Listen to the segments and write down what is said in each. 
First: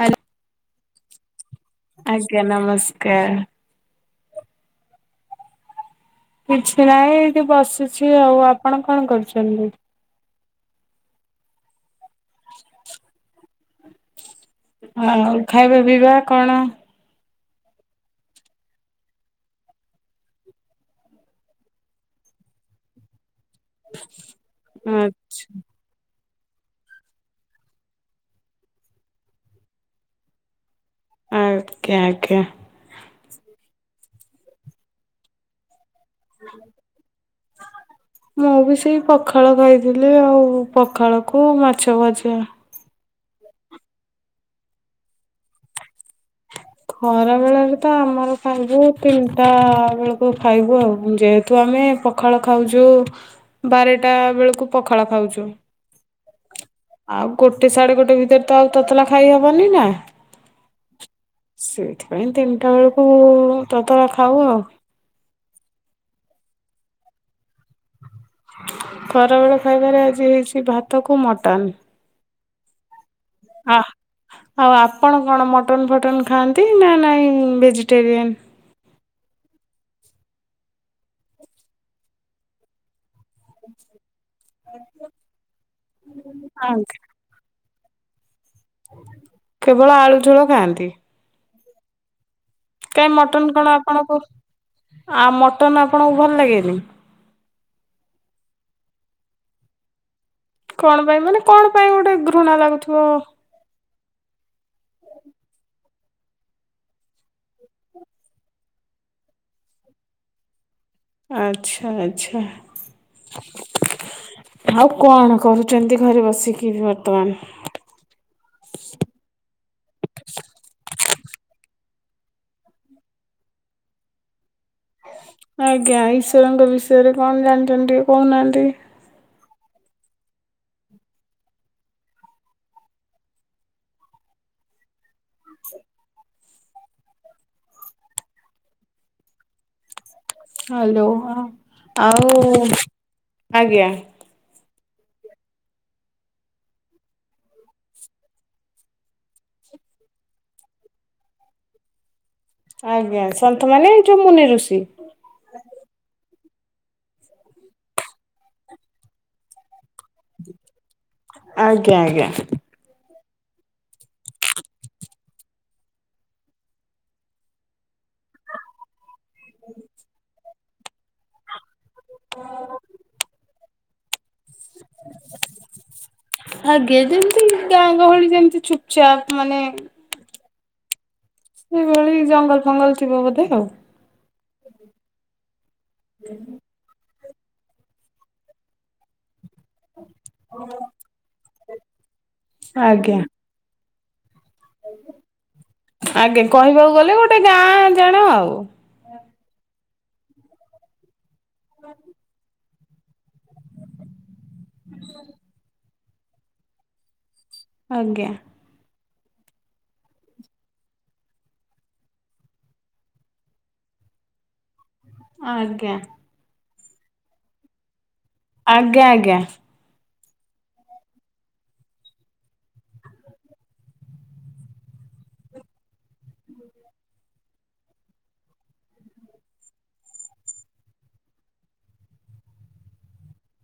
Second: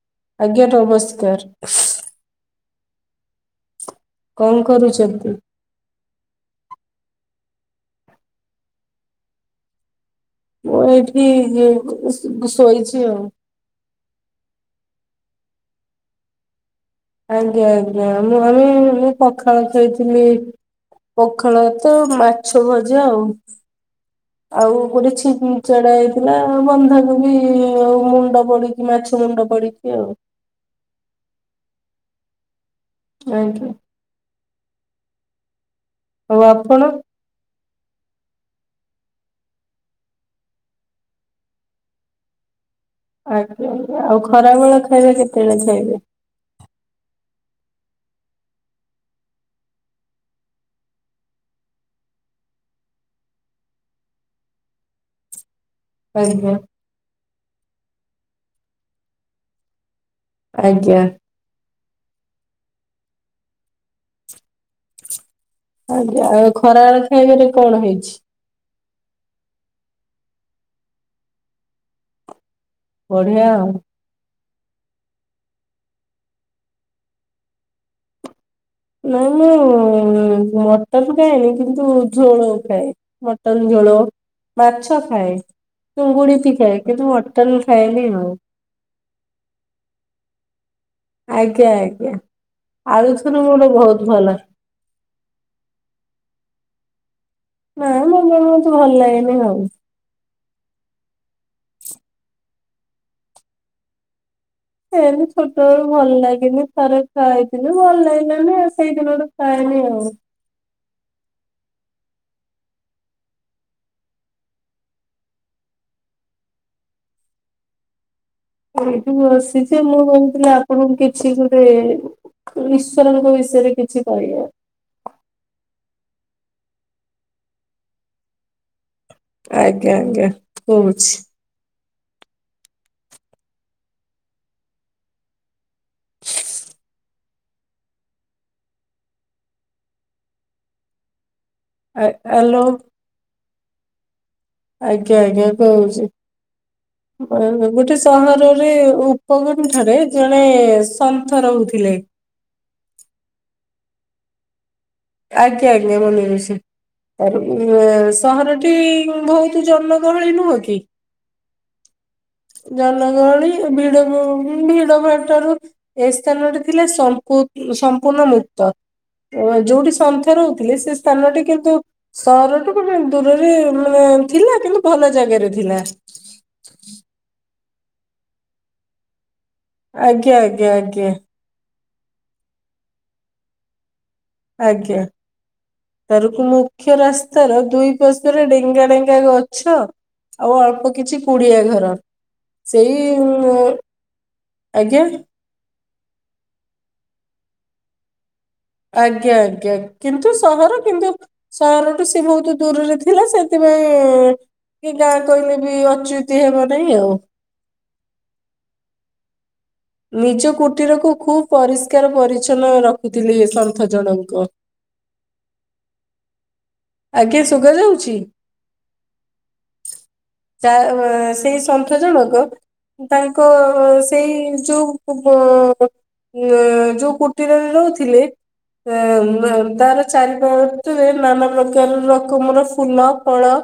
Hello ଆଜ୍ଞା ନମସ୍କାର। ଆଜ୍ଞା ନମସ୍କାର। କଣ କରୁଛନ୍ତି? କିଛି ନହିଁ ଏଠି ବସୁଛି ଆଉ ଆପଣ କଣ କରୁଛନ୍ତି? ମୁଁ ଏଠି ଇଏ ଶୋଇଛି ଆଉ। ଆଉ ଖାଇବା ପିଇବା କଣ? ଆଜ୍ଞା ଆଜ୍ଞା ନାଇଁ ମୁଁ ପଖାଳ ଖଇଥିଲି। ପଖାଳ ଭାତ ମାଛ ଭଜା ଆଉ। ଆଉ ଆ ଗୋଟେ ଛିଚଡା ଥିଲା ବନ୍ଧା କୋବି ମୁଣ୍ଡ ପଡିକି ମାଛ ମୁଣ୍ଡ ପଡିକି ଆଉ। ଆଜ୍ଞା ଆଜ୍ଞା। ନାଇ ତ। ଆଉ ଆପଣ? ମୁଁ ବି ସେଇ ପଖାଳ ଖାଇଥିଲି ଆଉ ପଖାଳକୁ ମାଛ ଭଜିବା। ଆଜ୍ଞା ଆଉ ଖରା ବେଳ ଖାଇବା କେତେବେଳେ ଖାଇବେ? ଖରା ବେଳାରେ ତ ଆମର ଖାଇବୁ ତିନିଟା ଆ ବେଳକୁ ଖାଇବୁ ଆଉ ଯେହେତୁ ଆମେ ଆମେ ପଖାଳ ଖାଉଛୁ ବାରେଟା ବେଳକୁ ପଖାଳ ଖାଉଛୁ। ଆଜ୍ଞା। ଆଉ ଗୋଟେ ସାଢ଼େ ଗୋଟେ ଭିତରେ ତ ଆଉ ତତଲା ଖାଇ ହବନି ନା। ଆଜ୍ଞା ସେଇଥିପାଇଁ ତିନିଟା ବେଳକୁ କୁ ତତଲା ଖାଉ ଆଉ। ଆଜ୍ଞା ଆଉ ଖରାବେଳ ଖାଇବାରେ କଣ ହେଇଛି? ଖରାବେଳ ଖାଇବାରେ ଆଜି ହେଇଛି ଭାତ କୁ ମଟନ୍। ବଢିଆ ଆଉ। ଆ ଆଉ ଆପଣ କଣ ମଟନ ଫଟନ ଖାଆନ୍ତି ନା ନାଇଁ ଭେଜିଟେରିଆନ। ନାଇଁ ମୁଁ ମଟର ଖାଏନି କିନ୍ତୁ ଝୋଳ ଖାଏ। ମଟନ୍ ଝୋଳ ମାଛ ଖାଏ ଚୁଙ୍ଗୁଡିଟି ଖାଏ ଖାଆନ୍ତି କିନ୍ତୁ ମଟନ୍ ଖାଏନି ହଉ। କେବଳ ଆଳୁ ଝୋଳ ଖାଆନ୍ତି। ଆଜ୍ଞା ଆଜ୍ଞା। ଆଳୁ କାଇଁ ଝୋଳ ମଟନ ମୋର କଣ ବହୁତ ଆପଣଙ୍କୁ ଭଲ ଆ ମଟନ ଆପଣଙ୍କୁ ଭଲ ଲାଗେନି? ନା ମୋତେ ଏନ୍ତି ଭଲ ଲାଗେନି ଆଉ। କଣ ପାଇଁ ମାନେ କଣ ପାଇଁ ଗୋଟେ ଘୃଣା ଲାଗୁଥିବ। ସେନ୍ତି ଛୋଟବେଳୁ ଭଲ ଲାଗିନି ଥରେ ଖାଇଥିଲି ଭଲ ଲାଗିଲାନି ଆଉ ସେଇଦିନଠୁ ଖାଇ [unintelligible] ଆଚ୍ଛା ଆଚ୍ଛା। ଆଉ କଣ କରୁଛନ୍ତି ଘରେ ବସିକି ବି ବର୍ତ୍ତମାନ? ଏଇଠୁ ବସିଛି ମୁଁ କହୁଥିଲି ଆପଣଙ୍କୁ କିଛି ଗୋଟେ ଈଶ୍ୱରଙ୍କ ବିଷୟରେ କିଛି କହିବ। ଆଜ୍ଞା ଈଶ୍୍ୱରଙ୍କ ବିଷୟରେ କଣ ଜାଣିଛନ୍ତି କହୁନାହାନ୍ତି। ଆଜ୍ଞା ଆଜ୍ଞା କହୁଛି। [inaudible] ହ୍ୟାଲୋ ଆ ଆଉ ଆଲୋ ଆଜ୍ଞା। ଆଜ୍ଞା ଆଜ୍ଞା କହୁଛି। ଗୋଟେ ସହରରେ ଉପକୂଳ ଠାରେ ଜଣେ ସନ୍ଥ ରହୁଛି। ଥିଲେ। ଆଜ୍ଞା ସନ୍ଥ ମାନ ଏ ଯୋଉ ମୁନି ଋଷି। ତ ସହରଟି ବହୁତ ଜନ ଆଜ୍ଞା ଆଜ୍ଞା। ଜନ ଳି ଭି ଭିଡ ଭଟରୁ ଏ ସ୍ଥାନ ଥିଲା ସ ପୁନଃମୁତ ଯୋଉଠି ସନ୍ଥ ରହୁଥିଲେ ସେ ସ୍ଥାନଟି କିନ୍ତୁ ସହରଠୁ ମାନେ ଦୂରରେ ମାନେ ଥିଲା କିନ୍ତୁ ଭଲ ଜାଗାରେ ଥିଲା। ଆଜ୍ଞା ଯେମିତି ଗାଁ ଗହଳି ଯେମିତି ଚପଚାପ ଆଜ୍ଞା ଆଜ୍ଞା ଆଜ୍ଞା। ସେଇଭଳି ଜଙ୍ଗଲ ଫଙ୍ଗଲ ଥିବ ବୋଧେ ଆଉ। ଆଜ୍ଞା ତରକୁ ମୁଖ୍ୟ ରାସ୍ତା ତାର ଦୁଇ ପଶପରେ ଡେଙ୍ଗା ଡେଙ୍ଗା ଗଛ ଛ ଆଉ ଅଳ୍ପ କିଛି କୁଡିଆ ଘର ସେଇ ଆଜ୍ଞା ଆଜ୍ଞା। ଆଜ୍ଞା କହିବାକୁ ଗଲେ ଗୋଟେ ଗାଁ ଜାଣ ଆଉ। ଆଜ୍ଞା ଆଜ୍ଞା କିନ୍ତୁ ସହର କିନ୍ତୁ ସହରଠୁ ସେଏ ବହୁତ ଦୂରରେ ଥିଲା ସେ ସେଥିପାଇଁ କି ଗା କହିଲେ ବି ଅଚୁତି ହେବ ନାହିଁ ଆଉ। ଆଜ୍ଞା। ନିଜ କୁଟୀରକୁ ଖୁବ ପରିଷ୍କାର ପରିଚ୍ଛନ୍ନ ରଖୁଥିଲି ସନ୍ଥ ଜଣଙ୍କ। ଆଜ୍ଞା। ଆଜ୍ଞା ଶୁଗା ଯାଉଛି। ଆଜ୍ଞା ଆଜ୍ଞା। ଯ ସେଇ ସନ୍ଥ ଜଣକ ତାଙ୍କ ସେଇ ଯୋଉ ଉ ଯୋଉ କୁଟିରରେ ରହୁଥିଲେ ହ ତାଲେ ଚାରି ପଟେ ନମ ରକମର ଫୁଲ ଫଳ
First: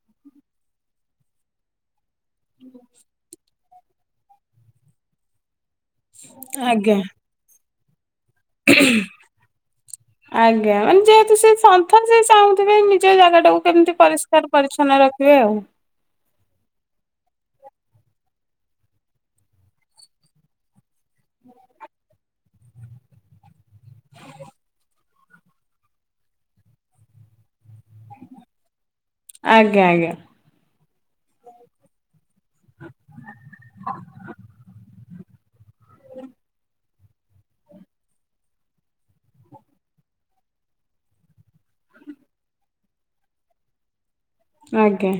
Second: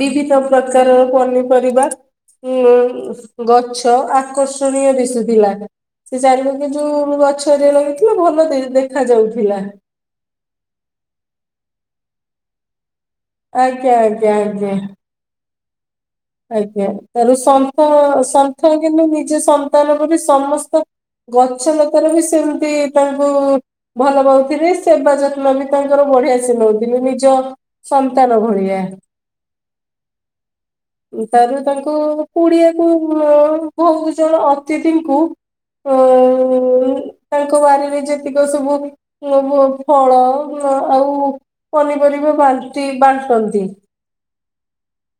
ବିଭିନ୍ନ ପ୍ରକାରର ପନିପରିବା ଉ ଗଛ ଗଛ ଆକର୍ଷଣୀୟ ଦିଶୁଥିଲା ସେ ଚାରିଲ କି ଆଜ୍ଞା। ଯୋଉ ଗଛରେଳ ଆଜ୍ଞା ମାନେ ଯେହେତୁ ସେ ସନ୍ ତଥା ସେ ଚାହୁଁଥିବେ ନିଜ ଜାଗା ଟାକୁ ଆଜ୍ଞା କେମିତି ଆଜ୍ଞା ପରିଷ୍କାର ଆଜ୍ଞା। ପରିଚ୍ଛନ୍ନ ରଖିବେ ଆଉ। ଆଜ୍ଞା ତାର ସନ୍ଥ ସନ୍ଥ କିନ୍ତୁ ନିଜ ସନ୍ତାନ ଉପରେ ସମସ୍ତ ଗଛ ଲତାର ବି ସେମିତି ତାଙ୍କୁ ଭଲ ପାଉଥିଲେ ସେବା ଯ ଲବି ତାଙ୍କର ବଢିଆ ସେ ନଉଥିଲି ନିଜ ସନ୍ତାନ ଭଳିଆ ଆଜ୍ଞା ଆଜ୍ଞା ତାରୁ ତାଙ୍କୁ କୁଡିଆକୁ ବହୁତ ଜଣ ଅତିଥିଙ୍କୁ [unintelligible] ତାଙ୍କ ବାରିରେ ଯେତିକ ସବୁ ଇଏ ଫଳ ଆଉ ପନିପରି ବା ବାଣ୍ଟି ବାଣ୍ଟନ୍ତି। ଆଜ୍ଞା।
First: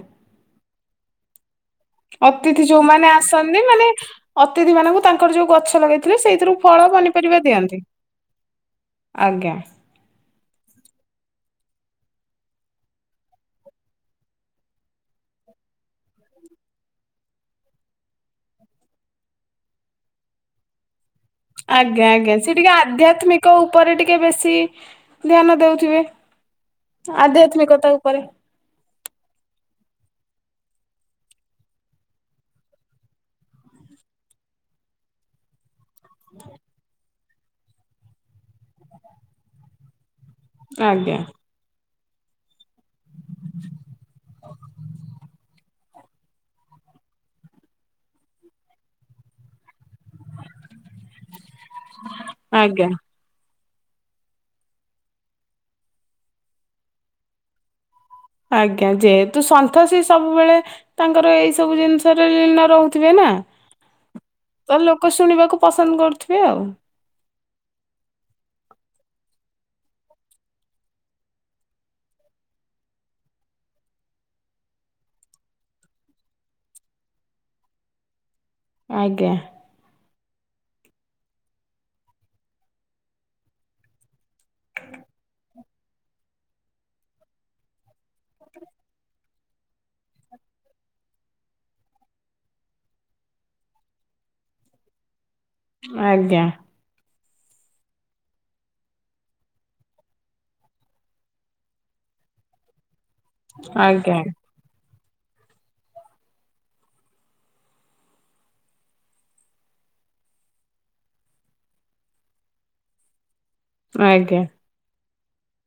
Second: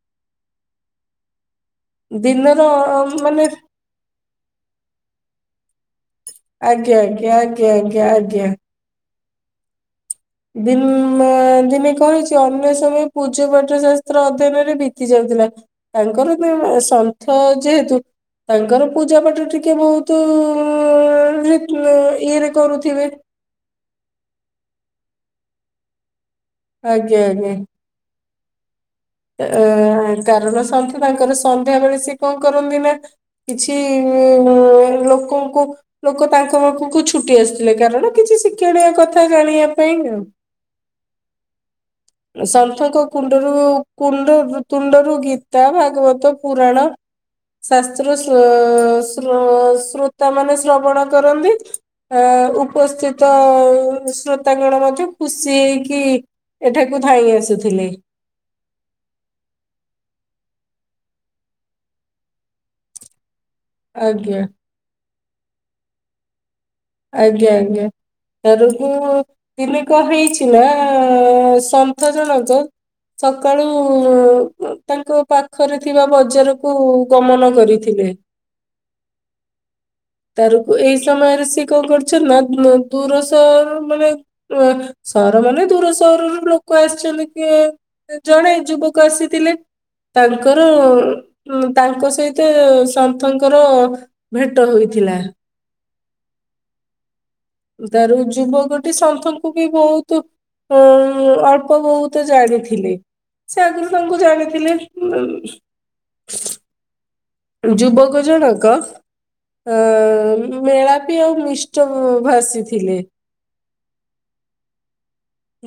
ଅତିଥି ଦିନର ଯୋଉମାନେ ଆସନ୍ତି ମାନେ ଅତିଥି ମାନଙ୍କୁ ତାଙ୍କର ଯୋଉ ଗଛ ଲଗେଇଥିଲେ ସେଇଥିରୁ ଫଳ ଆଜ୍ଞା ଆଜ୍ଞା ପନିପରିବା ଆଜ୍ଞା ଦିଅନ୍ତି। ଆଜ୍ଞା ଆଜ୍ଞା। ଆଜ୍ଞା। ଦିନ ଦିନେ କହିଛି ଅନ୍ୟ ସମୟ ପୂଜ ପାଠ ଶାସ୍ତ୍ର ଅଧ୍ୟୟନରେ ବିତି ଯାଉ ଥିଲା ତାଙ୍କର ବି ସନ୍ଥ ଯେହେତୁ ତାଙ୍କର ପୂଜାପାଠ ଟିକେ ବହୁତ ରିତ- ଆଜ୍ଞା ଆଜ୍ଞା ଇଏରେ ସେ ଟିକେ କରୁଥିବେ। ଆଧ୍ୟାତ୍ମିକ ଉପରେ ଟିକେ ବେଶି ଧ୍ୟାନ ଦଉଥିବେ ଆଜ୍ଞା ଆଜ୍ଞା। ଆଧ୍ୟାତ୍ମିକତା ଉପରେ। ଅ କାରଣ ସନ୍ଥି ତାଙ୍କର ସନ୍ଧ୍ୟା ବେଳେ ସିଏ କଣ କରନ୍ତି ନା କିଛି ଉ ଲୋକଙ୍କୁ ଲୋକ ତାଙ୍କ ପାଖକୁ ଛୁଟି ଆସୁଥିଲେ କାରଣ କିଛି ଶିକ୍ଷଣୀୟ କଥା ଜାଣିବା ପାଇଁ ଆଉ। ଆଜ୍ଞା। ସନ୍ଥଙ୍କ କୁଣ୍ଡରୁ କୁଣ୍ଡ ତୁଣ୍ଡରୁ ଗୀତା ବା ଭାଗବତ ପୁରାଣ ଶାସ୍ତ୍ରୋ ସ୍ରୋ ସ୍ରୋ ତା ମାନେ ଶ୍ରବଣ କରନ୍ତି ଆ ଆଜ୍ଞା। ଉପସ୍ଥିତ ଶ୍ରୋତା ଗଣ ମଧ୍ୟ ଖୁସି ହେଇକି ଏଠାକୁ ଧାଇଁ ଆସୁଥିଲେ। ଆଜ୍ଞା ଯେହେତୁ ସନ୍ଥ ସେ ସବୁବେଳେ ତାଙ୍କର ଏଇ ସବୁ ଜିନିଷରେ ଲୀନ ରହୁଥିବେ ନା। ଆଜ୍ଞା ତ ଲୋକ ଶୁଣିବାକୁ ପସନ୍ଦ କରୁଥିବେ ଆଉ। ଆଜ୍ଞା ଆଜ୍ଞା। ତରକୁ ଦିନେ କଣ ହେଇଛି ନା ସନ୍ଥ ଜଣଙ୍କ ସକାଳୁ ତାଙ୍କ ପାଖରେ ଥିବା ବଜାରକୁ ଗମନ କରିଥିଲି। ହୁଁ। ଆଜ୍ଞା। ବାହାରକୁ ଏଇ ସମୟରେ ସେ କଣ କରୁଛ ନା ଦୂର ସହର ମାନେ ସହର ମାନେ ଦୂର ସହରର ଲୋକ କ ଆସିଛନ୍ତି କି ଜଣେ ଯୁବକ ଆସିଥିଲେ। ତାଙ୍କର ତାଙ୍କ ସହିତ ସନ୍ଥଙ୍କର ଭେଟ ହୋଇଥିଲା। ଥିଲା? ଆଜ୍ଞା। ତାର ଯୁବକଟି ସନ୍ଥଙ୍କୁ ବି ବହୁତ ଉ ଅଳ୍ପ ବହୁତେ ଜାଣିଥିଲେ। ସେ ଆଗରୁ ତାଙ୍କୁ ଆଜ୍ଞା ଜାଣିଥିଲେ। ଯୁବକଜଣକ ଅ ମେଳାପି ଆଉ ମିଷ୍ଟ ଭାସିଥିଲେ। ଆଜ୍ଞା।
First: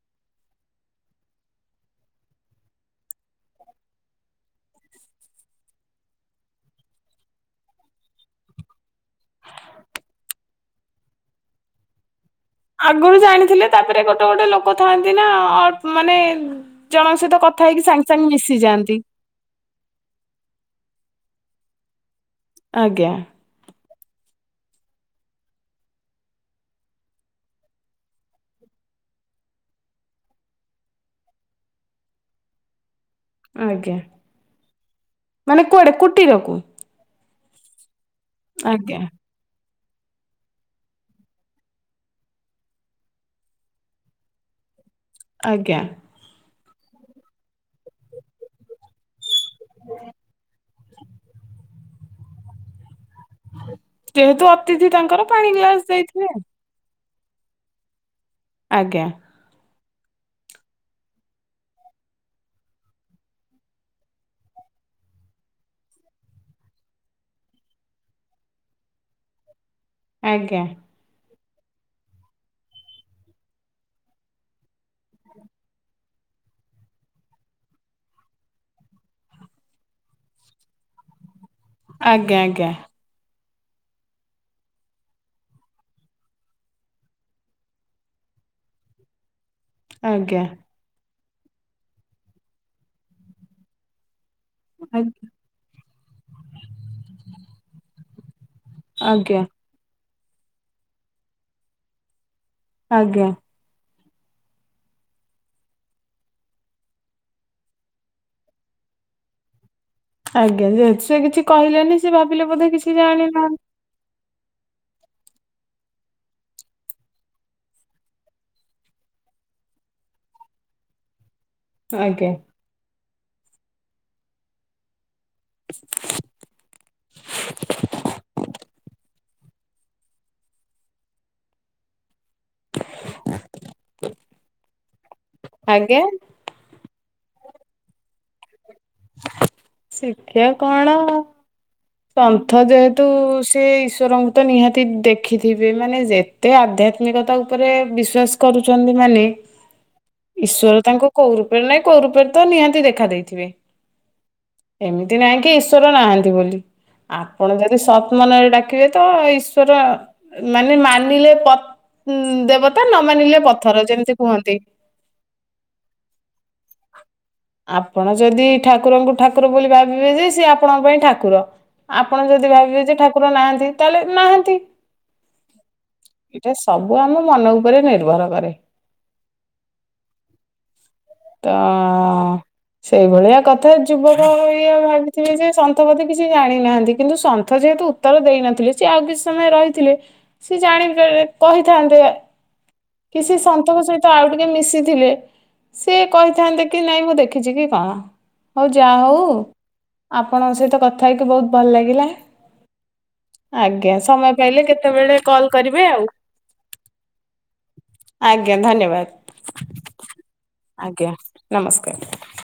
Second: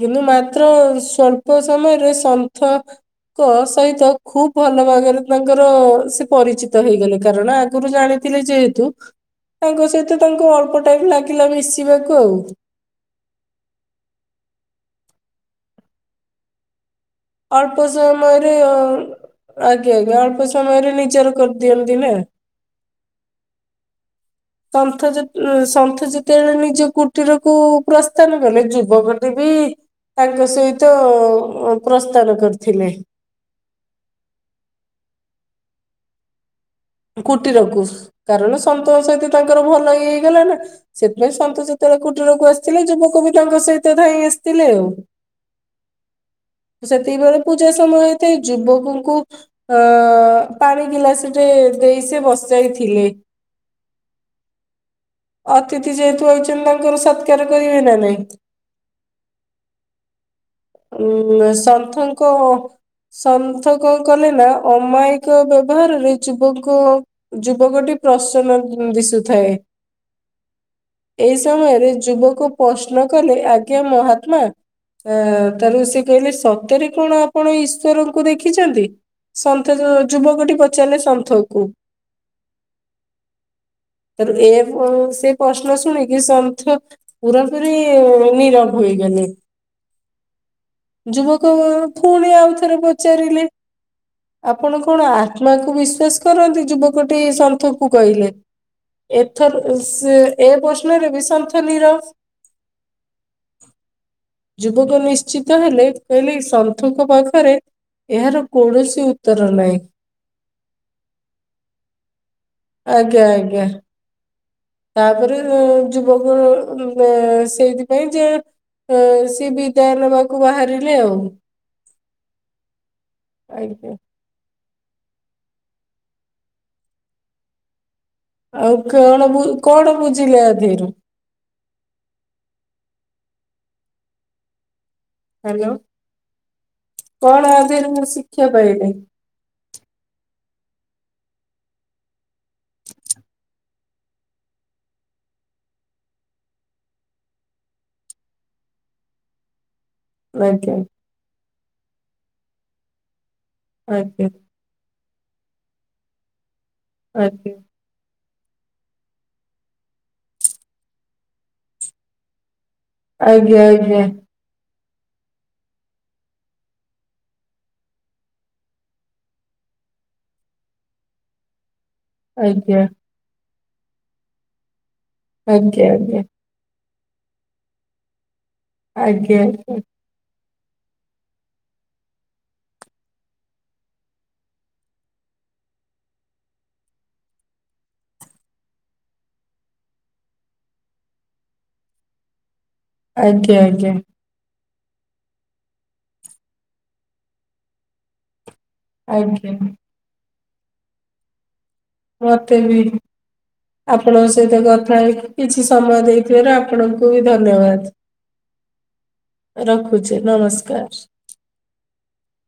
କିନ୍ତୁ ମାତ୍ର ସ୍ଵଳ୍ପ ସମୟରେ ସନ୍ଥ ସହିତ ଖୁବ ଭଲ ଭାବରେ ତାଙ୍କର ସେ ପରିଚିତ ହେଇଗଲେ କାରଣ ଆଗରୁ ଜାଣି ଥିଲେ ଯେହେତୁ ତାଙ୍କ ସହିତ ତାଙ୍କୁ ଅଳ୍ପ ଟାଇମ୍ ଲାଗିଲା ମିଶିବାକୁ ଆଉ। ଆଗରୁ ଜାଣିଥିଲେ ତାପରେ ଗୋଟେ ଗୋଟେ ଲୋକ ଥାନ୍ତି ନା ଅ ମାନେ ଜଣଙ୍କ ସହିତ କଥା ହେଇକି ଅଳ୍ପ ସାଙ୍ଗେ ସାଙ୍ଗେ ସମୟରେ ମିଶିଯାଆନ୍ତି ଆଜ୍ଞା ଆଜ୍ଞା ଅଳ୍ପ ସମୟରେ ନିଜର କରିଦିଅନ୍ତି ନା। ଆଜ୍ଞା। ସନ୍ଥ ଯେତେ ସନ୍ଥ ଯେତେବେଳେ ନିଜ କୁଟୀରକୁୁ ପ୍ରସ୍ଥାନ କଲେ ଯୁବକଟି ବି ତାଙ୍କ ସହିତ ପ୍ରସ୍ଥାନ କରିଥିଲେ। ଆଜ୍ଞା ମାନେ କୁଆଡେ କୁଟରକୁ? କୁଟିରକୁୁ କାରଣ ସନ୍ତଙ୍କ ସହିତ ତାଙ୍କର ଭଲ ଇଏ ହେଇଗଲା ନା ସେଥିପାଇଁ ସନ୍ଥ ଯେତେବେଳେ କୁଟୀରକୁ ଆସିଥିଲେ ଯୁବକ ବି ତାଙ୍କ ସହିତ ଧାଇଁ ଆସିଥିଲେ ଆଉ। ଆଜ୍ଞା। ସେତିକିବେଳେ ପୂଜା ସମୟ ହେଇଥାଏ ଯୁବକଙ୍କୁ ଅଁ ପାଣି ଗିଲାସଟେ ଦେଇ ସେ ବସାଇଥିଲେ। ଯେହେତୁ ଅତିଥି ତାଙ୍କର ପାଣି ଗ୍ଲାସ ଅତିଥି ଦେଇଥିବେ ଯେହେତୁ ଆଇଚନ୍ତି ତାଙ୍କର ସତ୍ କାର କରିବେ ନା ନାଇଁ। ଆଜ୍ଞା। ଉଁ ସନ୍ଥଙ୍କ ସନ୍ଥ କଣ କଲେ ନା ଅମାୟିକ ବ୍ୟବହାରରେ ଯୁବ କୁ ଯୁବକଟି ପ୍ରସନ୍ନ ଦିଶୁଥାଏ। ଆଜ୍ଞା। ଏଇ ସମୟରେ ଯୁବକ ପ୍ରଶ୍ନ କଲେ ଆଜ୍ଞା ମହାତ୍ମା ଆଁ ତା ଋଷି କହିଲେ ସତରେ କଣ ଆପଣ ଈଶ୍ୱରଙ୍କୁ ଦେଖିଛନ୍ତି? ସନ୍ଥ ଯୁ-ଯୁବକଟି ପଚାରିଲେ ସନ୍ଥ ଆଜ୍ଞା ଆଜ୍ଞା। ତାରେ ଏ ପ ସେ ପ୍ରଶ୍ନ ଶୁଣିକି ସନ୍ଥ ପୁରାପୁରି ନିରବ ହୋଇ ଗଲେ। ଆଜ୍ଞା। ଯୁବକ ପୁଣି ଆଉ ଥରେ ପଚାରିଲେ। ଆପଣ କଣ ଆତ୍ମାକୁ ବିଶ୍ଵାସ କରନ୍ତି? ଯୁବକଟି ସନ୍ଥକୁ କହିଲେ। ଆଜ୍ଞା ଏଥର ସେ ଏ ପ୍ରଶ୍ନରେ ବି ସନ୍ଥ ନିରବ। ଆଜ୍ଞା। ଯୁବକ ନିଶ୍ଚିତ ହେଲେ କହିଲେ ସନ୍ଥୁଙ୍କ ପାଖରେ ଏହାର କୌଣସି ଉତ୍ତର ନାହିଁ। ଆଜ୍ଞା ଯେହେତୁ ସେ କିଛି କହିଲେନି ସେ ଭାବିଲେ ବୋଧେ କିଛି ଆଜ୍ଞା ଜାଣିନାହା ଆଜ୍ଞା ତାପରେ ଯୁବକ ଆଁ ସେଇଥିପାଇଁ ଯେ ଅଁ ସେ ବିଦାୟ ନେବାକୁ ବାହାରିଲେ ଆଉ। ଆଜ୍ଞା। ଆଜ୍ଞା। [unintelligible] ଆଉ କଣ ବୁ କଣ ବୁଝିଲେ ଆଧେରୁ? ହ ହାଲୋ କଣ ଆଧେରୁ ବୁଝି ପାଇଲେ? ଶିକ୍ଷା କଣ? ସନ୍ଥ ଯେହେତୁ ସେ ଈଶ୍ୱରଙ୍କୁ ତ ନିହାତି ଦେଖିଥିବେ ମାନେ ଯେତେ ଆଧ୍ୟା ତ୍ମିକତା ଉପରେ ବିଶ୍ଵାସ କରୁଛନ୍ତି ମାନେ ଆଜ୍ଞା ଈଶ୍ବର ତାଙ୍କୁ କୋଉ ରୂପରେ ନାଇଁ କୋଉ ରୂପରେ ତ ନିହାତି ଦେଖା ଦେଇଥିବେ। ଆଜ୍ଞା। ଏମିତି ନାଇଁ କି ଈଶ୍ୱର ନାହାନ୍ତି ବୋଲି। ଆଜ୍ଞା ଆପଣ ଯଦି ସ ମନରେ ଡାକିବେ ତ ଈଶ୍ୱର ମାନେ ମାନିଲେ ପ ଦେବ ତା ନ ମାନିଲେ ଆଜ୍ଞା ପଥର ଯେମିତି କୁହନ୍ତି। ଆପଣ ଯଦି ଠାକୁରଙ୍କୁ ଠାକୁର ବୋଲି ଭାବିବେ ଯେ ସେ ଆପଣଙ୍କ ପାଇଁ ଠାକୁର। ଆପଣ ଯଦି ଆଜ୍ଞା ଭାବିବେ ଯେ ଠାକୁର ନାହାନ୍ତି ତାହେଲେ ନାହାନ୍ତି। ଆଜ୍ଞା ଆଜ୍ଞା। ଏଇଟା ସବୁ ଆମ ମନ ଉପରେ ନିର୍ଭର କରେ। ଆଜ୍ଞା ଆଜ୍ଞା। ତ ସେଇଭଳିଆ କଥା ଯୁବକ ଇଏ ଭାବିଥିବେ ଯେ ସନ୍ଥପତି କିଛି ଜାଣି ହା କିନ୍ତୁ ସନ୍ଥ ଯେହେତୁ ଉତ୍ତର ଦେଇ ନଥିଲେ ସିଏ ଆଉ କିଛି ସମୟ ରହିଥିଲେ ସିଏ ଜାଣି କହି ଥାେ ଆନ୍ତ। [unintelligible] କିଛି ଆଜ୍ଞା ଆଜ୍ଞା ସନ୍ଥଙ୍କ ଆଜ୍ଞା ସହିତ ଆଉ ଟିକେ ମିଶି ଥିଲେ ସିଏ କହିଥାନ୍ତେ କି ନାଇଁ ମୁଁ ଦେଖିଛି କି କଣ। ହଉ ଯାହା ହଉ ଆଜ୍ଞା ଆପଣଙ୍କ ସହିତ କଥା ହେଇକି ବହୁତ ଭଲ ଲାଗିଲା ମୋତେ ବି। ଆଜ୍ଞା ସମୟ ଆପଣଙ୍କ ସହିତ ପାଇଲେ କଥା କେତେବେଳେ ହେଇକି କଲ୍ କିଛି କରିବେ ଆଉ ସମୟ ଦେଇଥିବାରୁ ଆପଣଙ୍କୁ ବି ଧନ୍ୟବାଦ। ଆଜ୍ଞା ଧନ୍ୟବାଦ ରଖୁଛି ନମସ୍କାର। ଆଜ୍ଞା ନମସ୍କାର।